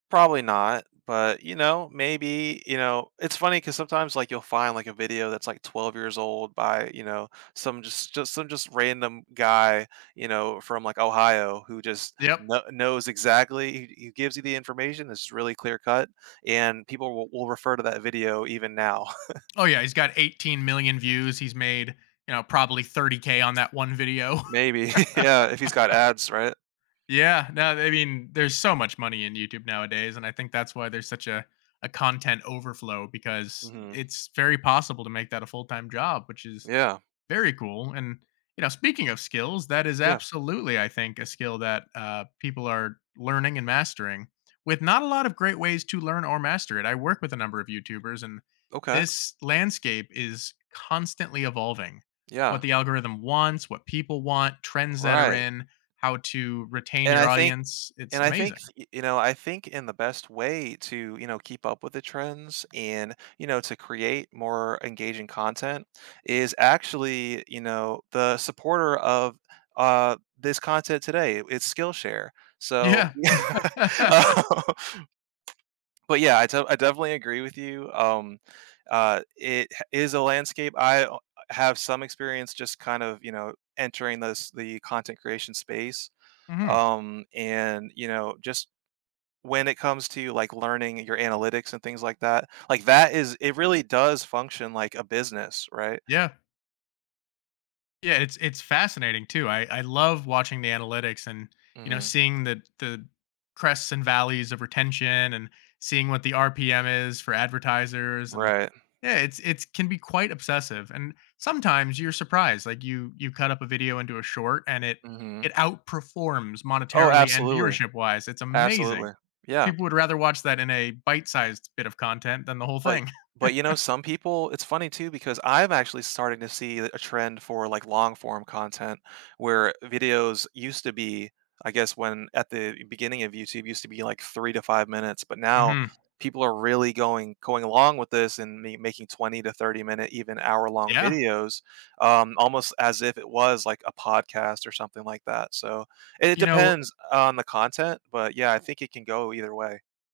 Probably not, but, you know, maybe, you know it's funny, 'cause sometimes, like, you'll find, like, a video that's, like, 12 years old by, you know, some just just some just random guy, you know, from, like, Ohio who just Yep. kno knows exactly he he gives you the information, it's really clear-cut, and people will will refer to that video, even now. Oh yeah, he's got 18,000,000 views. He's made, you know, probably 30k on that one video. Maybe, yeah, if he's got ads, right? Yeah, no, th I mean, there's so much money in YouTube nowadays, and I think that's why there's such a a content overflow, because Mhm. it's very possible to make that a full-time job, which is Yeah. very cool, and, you know, speaking of skills, that is Yeah. absolutely, I think, a skill that, uh, people are learning and mastering, with not a lot of great ways to learn or master it. I work with a number of YouTubers and Okay. this landscape is constantly evolving. What Yeah. the algorithm wants, what people want, trends that are Right. in, how to retain And your I think audience, it's and I think, s amazing. y you know, I think in the best way to, you know, keep up with the trends, and, you know, to create more engaging content is actually, you know, the supporter of, uh, this content today, i it's Skillshare, so Yeah. yeah oh But yeah, I de I definitely agree with you, um, uh, it h is a landscape. I oh, uh, have some experience, just kind of, you know, entering this the content creation space, Mhm. um, and, you know, just when it comes to, like, learning your analytics and things like that, like, that is it really does function like a business, right? Yeah. Yeah, it's it's fascinating too, I I love watching the analytics, and, you know, Mhm. seeing the the crests and valleys of retention, and seeing what the RPM is for advertisers, and, Right. yeah, it's it's can be quite obsessive, and sometimes you're surprised, like, you you cut up a video into a short, and it it Mhm. outperforms Oh, monetarily and absolutely. viewership-wise, it's amazing. Absolutely. Yeah. People would rather watch that in a bite-sized bit of content than the whole But y thing. but you know, some people it's funny too, because I'm actually starting to see the a trend for, like, long-form content where videos used to be, I guess, when at the b beginning of YouTube used to be, like, 3 to 5 minutes, but now, Mhm. people are really going going along with this, and me making 20 to 30 minute, even hour-long Yeah. videos, um, almost as if it was like a podcast or something like that, so it You know depends on the content, but yeah, I think it can go either way.